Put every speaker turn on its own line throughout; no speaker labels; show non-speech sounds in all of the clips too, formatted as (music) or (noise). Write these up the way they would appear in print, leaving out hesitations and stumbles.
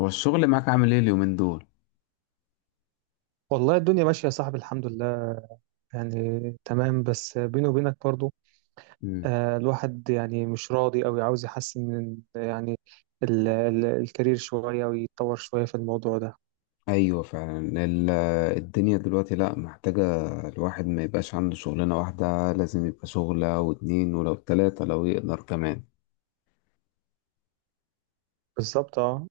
هو الشغل معاك عامل ايه اليومين دول؟
والله الدنيا ماشية يا صاحبي، الحمد لله. يعني تمام بس بيني وبينك برضو.
مم.
آه، الواحد يعني مش راضي أوي، عاوز يحسن من يعني ال ال الكارير شوية ويتطور شوية في الموضوع ده.
ايوه فعلا الدنيا دلوقتي لا محتاجة الواحد ما يبقاش عنده شغلانة واحدة، لازم يبقى شغلة واتنين ولو تلاتة لو يقدر كمان.
بالظبط، اه.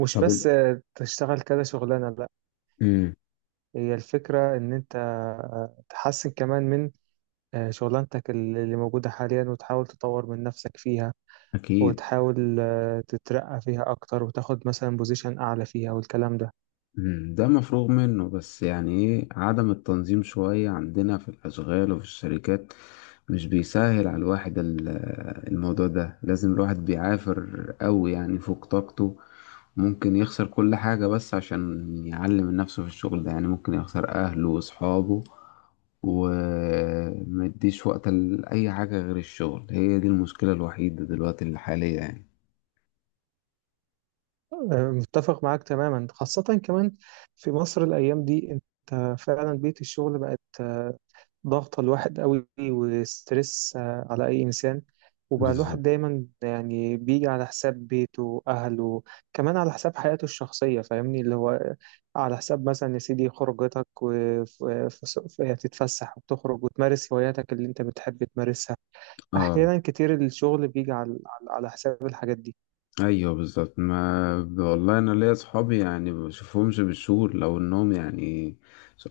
مش
طب انت
بس تشتغل كذا شغلانة، لا.
امم
هي الفكرة إن أنت تحسن كمان من شغلانتك اللي موجودة حاليا، وتحاول تطور من نفسك فيها.
اكيد.
وتحاول تترقى فيها أكتر وتاخد مثلا بوزيشن أعلى فيها والكلام ده.
ده مفروغ منه، بس يعني ايه عدم التنظيم شوية عندنا في الأشغال وفي الشركات. مش بيسهل على الواحد الموضوع ده، لازم الواحد بيعافر قوي يعني فوق طاقته. ممكن يخسر كل حاجة بس عشان يعلم من نفسه في الشغل ده، يعني ممكن يخسر أهله وأصحابه، ومديش وقت لأي حاجة غير الشغل. هي دي المشكلة الوحيدة دلوقتي الحالية يعني.
متفق معاك تماما، خاصة كمان في مصر الأيام دي. أنت فعلا بيئة الشغل بقت ضغطة الواحد قوي وستريس على أي إنسان. وبقى الواحد
بالظبط
دايما يعني بيجي على حساب بيته وأهله، كمان على حساب حياته الشخصية. فاهمني، اللي هو على حساب مثلا يا سيدي خروجتك وتتفسح وتخرج وتمارس هواياتك اللي أنت بتحب تمارسها.
اه.
أحيانا كتير الشغل بيجي على حساب الحاجات دي.
ايوه بالظبط، ما والله انا ليا صحابي يعني ما بشوفهمش بالشهور، لو انهم يعني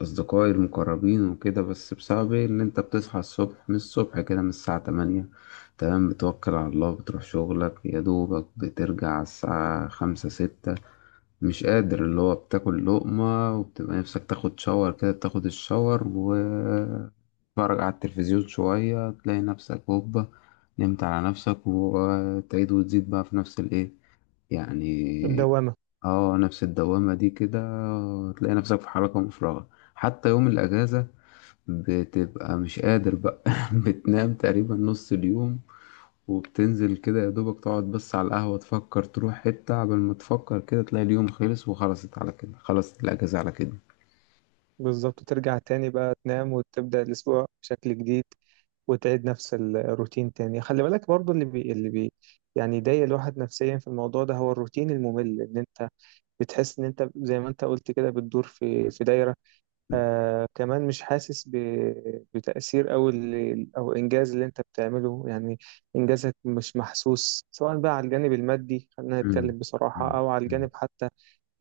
اصدقائي المقربين وكده. بس بسبب ايه؟ ان انت بتصحى الصبح، من الصبح كده من الساعة 8 تمام، بتوكل على الله بتروح شغلك، يا دوبك بترجع على الساعة 5 6 مش قادر، اللي هو بتاكل لقمة وبتبقى نفسك تاخد شاور كده. بتاخد الشاور و تتفرج على التلفزيون شوية، تلاقي نفسك هوبا نمت على نفسك. وتعيد وتزيد بقى في نفس الايه يعني.
الدوامة.
اه، نفس الدوامة دي كده، تلاقي نفسك في حركة مفرغة. حتى يوم الأجازة بتبقى مش قادر بقى (laughs) بتنام تقريبا نص اليوم، وبتنزل كده يا دوبك تقعد بس على القهوة، تفكر تروح حتة، قبل ما تفكر كده تلاقي اليوم خلص وخلصت على كده، خلصت الأجازة على كده.
بالظبط، ترجع تاني بقى تنام وتبدأ الأسبوع بشكل جديد، وتعيد نفس الروتين تاني. خلي بالك برضو يعني يضايق الواحد نفسيا في الموضوع ده هو الروتين الممل. ان انت بتحس ان انت زي ما انت قلت كده بتدور في دايرة. كمان مش حاسس بتأثير او او انجاز اللي انت بتعمله يعني. انجازك مش محسوس سواء بقى على الجانب المادي، خلينا
أمم،
نتكلم بصراحة،
أمم،
او على
أمم،
الجانب حتى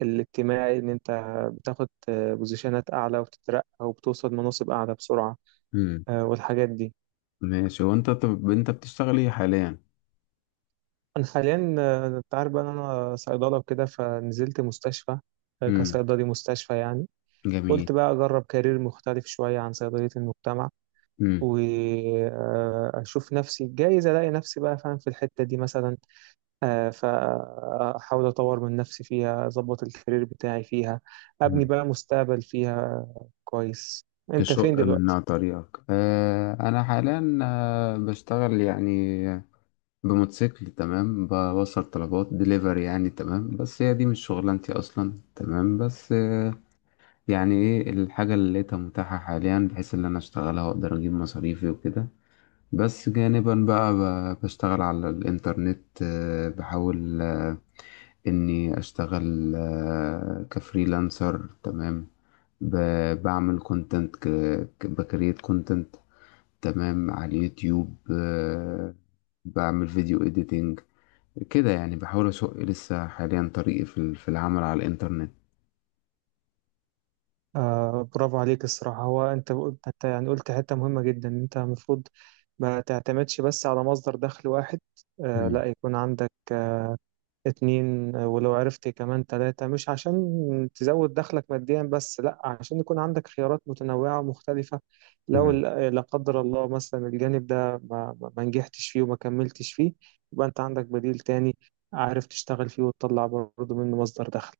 الاجتماعي. إن أنت بتاخد بوزيشنات أعلى وبتترقى وبتوصل مناصب أعلى بسرعة.
أمم.
والحاجات دي.
ماشي، وانت طب انت بتشتغل ايه حاليا؟
أنا حاليا أنت عارف بقى إن أنا صيدلة وكده، فنزلت مستشفى
أمم،
كصيدلي مستشفى يعني.
جميل.
قلت بقى أجرب كارير مختلف شوية عن صيدلية المجتمع،
مم.
وأشوف نفسي جايز ألاقي نفسي بقى فاهم في الحتة دي مثلا. فأحاول أطور من نفسي فيها، أظبط الكارير بتاعي فيها، أبني
مم.
بقى مستقبل فيها. كويس. أنت فين
تشق
دلوقتي؟
منها طريقك. أنا حاليا بشتغل يعني بموتوسيكل تمام، بوصل طلبات دليفري يعني تمام. بس هي دي مش شغلانتي أصلا تمام، بس يعني إيه الحاجة اللي لقيتها متاحة حاليا بحيث إن أنا أشتغلها وأقدر أجيب مصاريفي وكده. بس جانبا بقى بشتغل على الإنترنت، بحاول إني أشتغل كفريلانسر تمام. بعمل كونتنت، بكريت كونتنت تمام على اليوتيوب. بعمل فيديو إديتنج كده يعني، بحاول أسوق لسه حاليا طريقي في في العمل على الإنترنت.
آه، برافو عليك الصراحة. هو أنت يعني قلت حتة مهمة جدا. إن أنت المفروض ما تعتمدش بس على مصدر دخل واحد. لا، يكون عندك اتنين، ولو عرفت كمان تلاتة، مش عشان تزود دخلك ماديا بس، لا، عشان يكون عندك خيارات متنوعة ومختلفة. لو
مم.
لا قدر الله مثلا الجانب ده ما نجحتش فيه وما كملتش فيه، يبقى أنت عندك بديل تاني عارف تشتغل فيه وتطلع برضه منه مصدر دخل.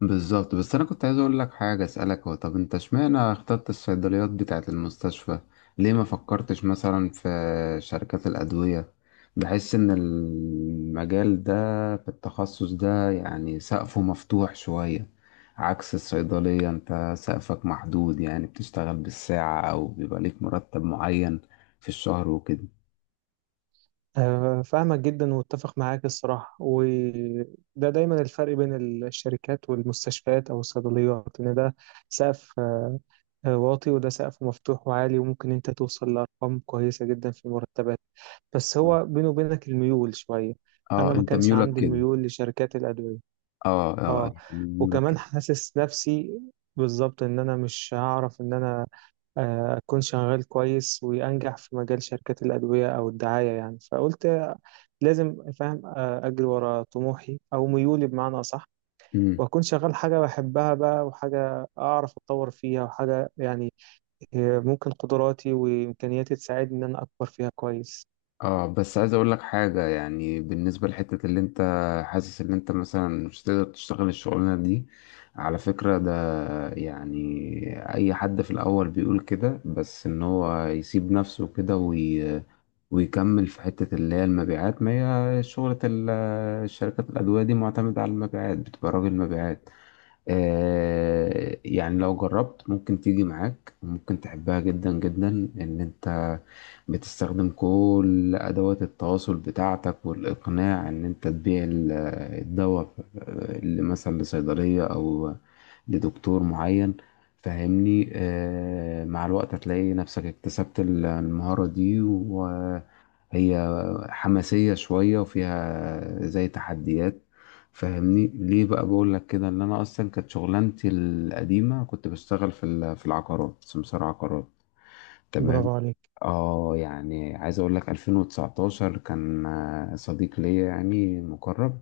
بالظبط، بس انا كنت عايز اقول لك حاجه، اسالك هو طب انت اشمعنى اخترت الصيدليات بتاعه المستشفى؟ ليه ما فكرتش مثلا في شركات الادويه؟ بحس ان المجال ده، في التخصص ده يعني سقفه مفتوح شويه، عكس الصيدليه انت سقفك محدود، يعني بتشتغل بالساعه او بيبقى ليك مرتب معين في الشهر وكده.
فاهمك جدا واتفق معاك الصراحة. وده دايما الفرق بين الشركات والمستشفيات أو الصيدليات، إن ده سقف واطي، وده سقف مفتوح وعالي وممكن أنت توصل لأرقام كويسة جدا في المرتبات. بس
آه.
هو بينه وبينك الميول شوية. أنا
اه
ما
انت
كانش
ميولك
عندي
كده.
الميول لشركات الأدوية.
اه اه
آه،
يعني ميولك
وكمان حاسس نفسي بالظبط إن أنا مش هعرف إن أنا أكون شغال كويس وأنجح في مجال شركات الأدوية أو الدعاية يعني. فقلت لازم فاهم، اجري ورا طموحي او ميولي بمعنى اصح.
كده.
واكون شغال حاجه بحبها بقى، وحاجه اعرف اتطور فيها، وحاجه يعني ممكن قدراتي وامكانياتي تساعدني ان انا اكبر فيها كويس.
اه بس عايز اقول لك حاجة، يعني بالنسبة لحتة اللي انت حاسس ان انت مثلا مش تقدر تشتغل الشغلانة دي، على فكرة ده يعني اي حد في الاول بيقول كده، بس ان هو يسيب نفسه كده ويكمل في حتة اللي هي المبيعات. ما هي شغلة الشركات الادوية دي معتمدة على المبيعات، بتبقى راجل مبيعات. يعني لو جربت ممكن تيجي معاك وممكن تحبها جدا جدا، ان انت بتستخدم كل ادوات التواصل بتاعتك والاقناع ان انت تبيع الدواء اللي مثلا لصيدلية او لدكتور معين. فاهمني، مع الوقت هتلاقي نفسك اكتسبت المهارة دي، وهي حماسية شوية وفيها زي تحديات. فاهمني ليه بقى بقول لك كده، ان انا اصلا كانت شغلانتي القديمه كنت بشتغل في في العقارات سمسار عقارات تمام.
برافو عليك.
اه يعني عايز اقول لك، 2019 كان صديق ليا يعني مقرب،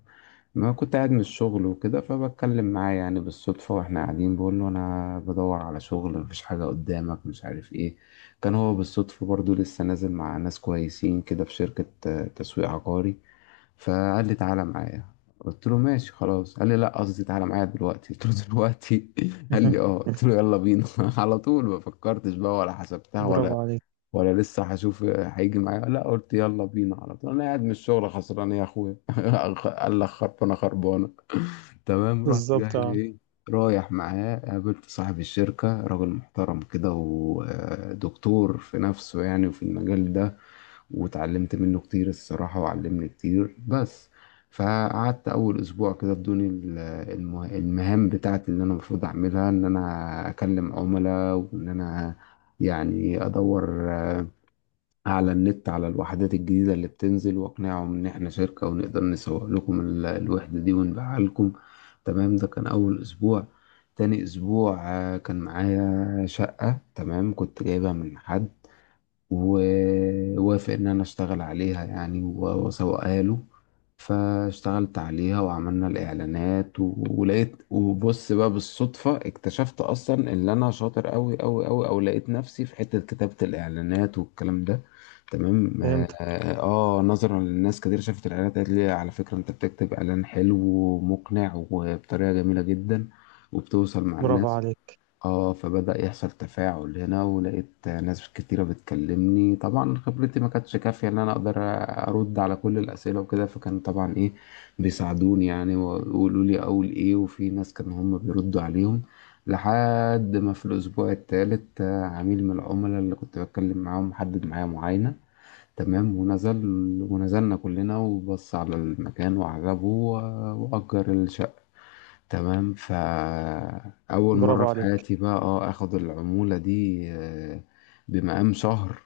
ما كنت قاعد من الشغل وكده، فبتكلم معاه يعني بالصدفه واحنا قاعدين، بقول له انا بدور على شغل، مفيش حاجه قدامك مش عارف ايه. كان هو بالصدفه برضو لسه نازل مع ناس كويسين كده في شركه تسويق عقاري. فقال لي تعالى معايا، قلت له ماشي خلاص. قال لي لا، قصدي تعالى معايا دلوقتي. قلت له دلوقتي؟ (laughs) قال لي اه.
(laughs)
قلت له يلا بينا (laughs) على طول، ما فكرتش بقى ولا حسبتها، ولا
برافو عليك.
ولا لسه هشوف هيجي معايا. لا، قلت يلا بينا على طول، انا قاعد من الشغل خسران يا اخويا. (laughs) قال لك خربانه خربانه تمام، رحت جاي
بالظبط، اه.
ايه رايح معاه. قابلت صاحب الشركة، راجل محترم كده ودكتور في نفسه يعني وفي المجال ده، واتعلمت منه كتير الصراحة وعلمني كتير. بس فقعدت أول أسبوع كده بدون المهام بتاعتي اللي أنا المفروض أعملها، إن أنا أكلم عملاء، وإن أنا يعني أدور على النت على الوحدات الجديدة اللي بتنزل، وأقنعهم إن إحنا شركة ونقدر نسوق لكم الوحدة دي ونبيعها لكم تمام. ده كان أول أسبوع. تاني أسبوع كان معايا شقة تمام، كنت جايبها من حد ووافق إن أنا أشتغل عليها يعني وأسوقها له. فاشتغلت عليها وعملنا الإعلانات ولقيت، وبص بقى بالصدفة اكتشفت أصلا إن أنا شاطر أوي أوي أوي، أو لقيت نفسي في حتة كتابة الإعلانات والكلام ده تمام. آه
فهمتك.
نظرا للناس كتير شافت الإعلانات قالت لي على فكرة أنت بتكتب إعلان حلو ومقنع وبطريقة جميلة جدا، وبتوصل مع
برافو
الناس.
عليك.
اه فبدأ يحصل تفاعل هنا، ولقيت ناس كتيرة بتكلمني، طبعا خبرتي ما كانتش كافية ان انا اقدر ارد على كل الاسئلة وكده، فكان طبعا ايه بيساعدوني يعني ويقولوا لي اقول ايه، وفي ناس كانوا هم بيردوا عليهم. لحد ما في الاسبوع الثالث عميل من العملاء اللي كنت بتكلم معاهم حدد معايا معاينة تمام، ونزل ونزلنا كلنا، وبص على المكان وعجبه وأجر الشقة تمام. فأول
برافو
مرة في
عليك.
حياتي بقى اه اخد العمولة دي بمقام شهر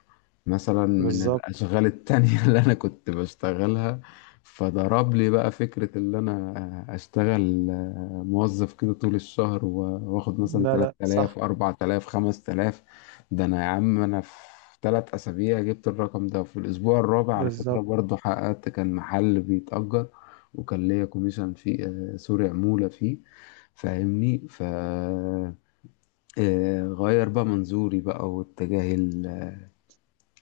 مثلا من
بالظبط.
الأشغال التانية (laughs) اللي أنا كنت بشتغلها. فضرب لي بقى فكرة، اللي أنا أشتغل موظف كده طول الشهر وآخد مثلا
لا لا، صح.
3000 4000 5000. ده أنا يا عم، أنا في 3 أسابيع جبت الرقم ده. في الأسبوع الرابع على فكرة
بالظبط.
برضه حققت، كان محل بيتأجر وكان ليا كوميشن فيه، سوري عمولة فيه. فاهمني، ف غير بقى منظوري بقى واتجاهي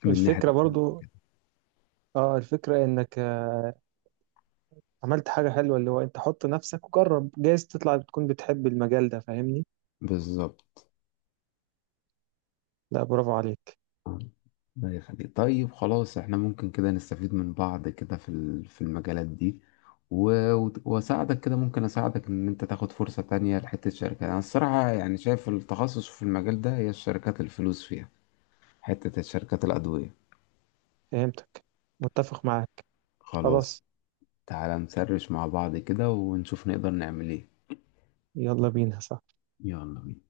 من ناحية
الفكرة برضو، اه، الفكرة انك عملت حاجة حلوة. اللي هو انت حط نفسك وجرب، جايز تطلع بتكون بتحب المجال ده، فاهمني.
بالظبط.
لا، برافو عليك.
الله يخليك، طيب خلاص احنا ممكن كده نستفيد من بعض كده في في المجالات دي، واساعدك كده، ممكن اساعدك ان انت تاخد فرصة تانية لحتة شركة، انا الصراحة يعني شايف التخصص في المجال ده هي الشركات الفلوس فيها، حتة الشركات الأدوية.
فهمتك. متفق معاك.
خلاص،
خلاص.
تعالى نسرش مع بعض كده ونشوف نقدر نعمل ايه.
يلا بينا، صح.
يلا بينا.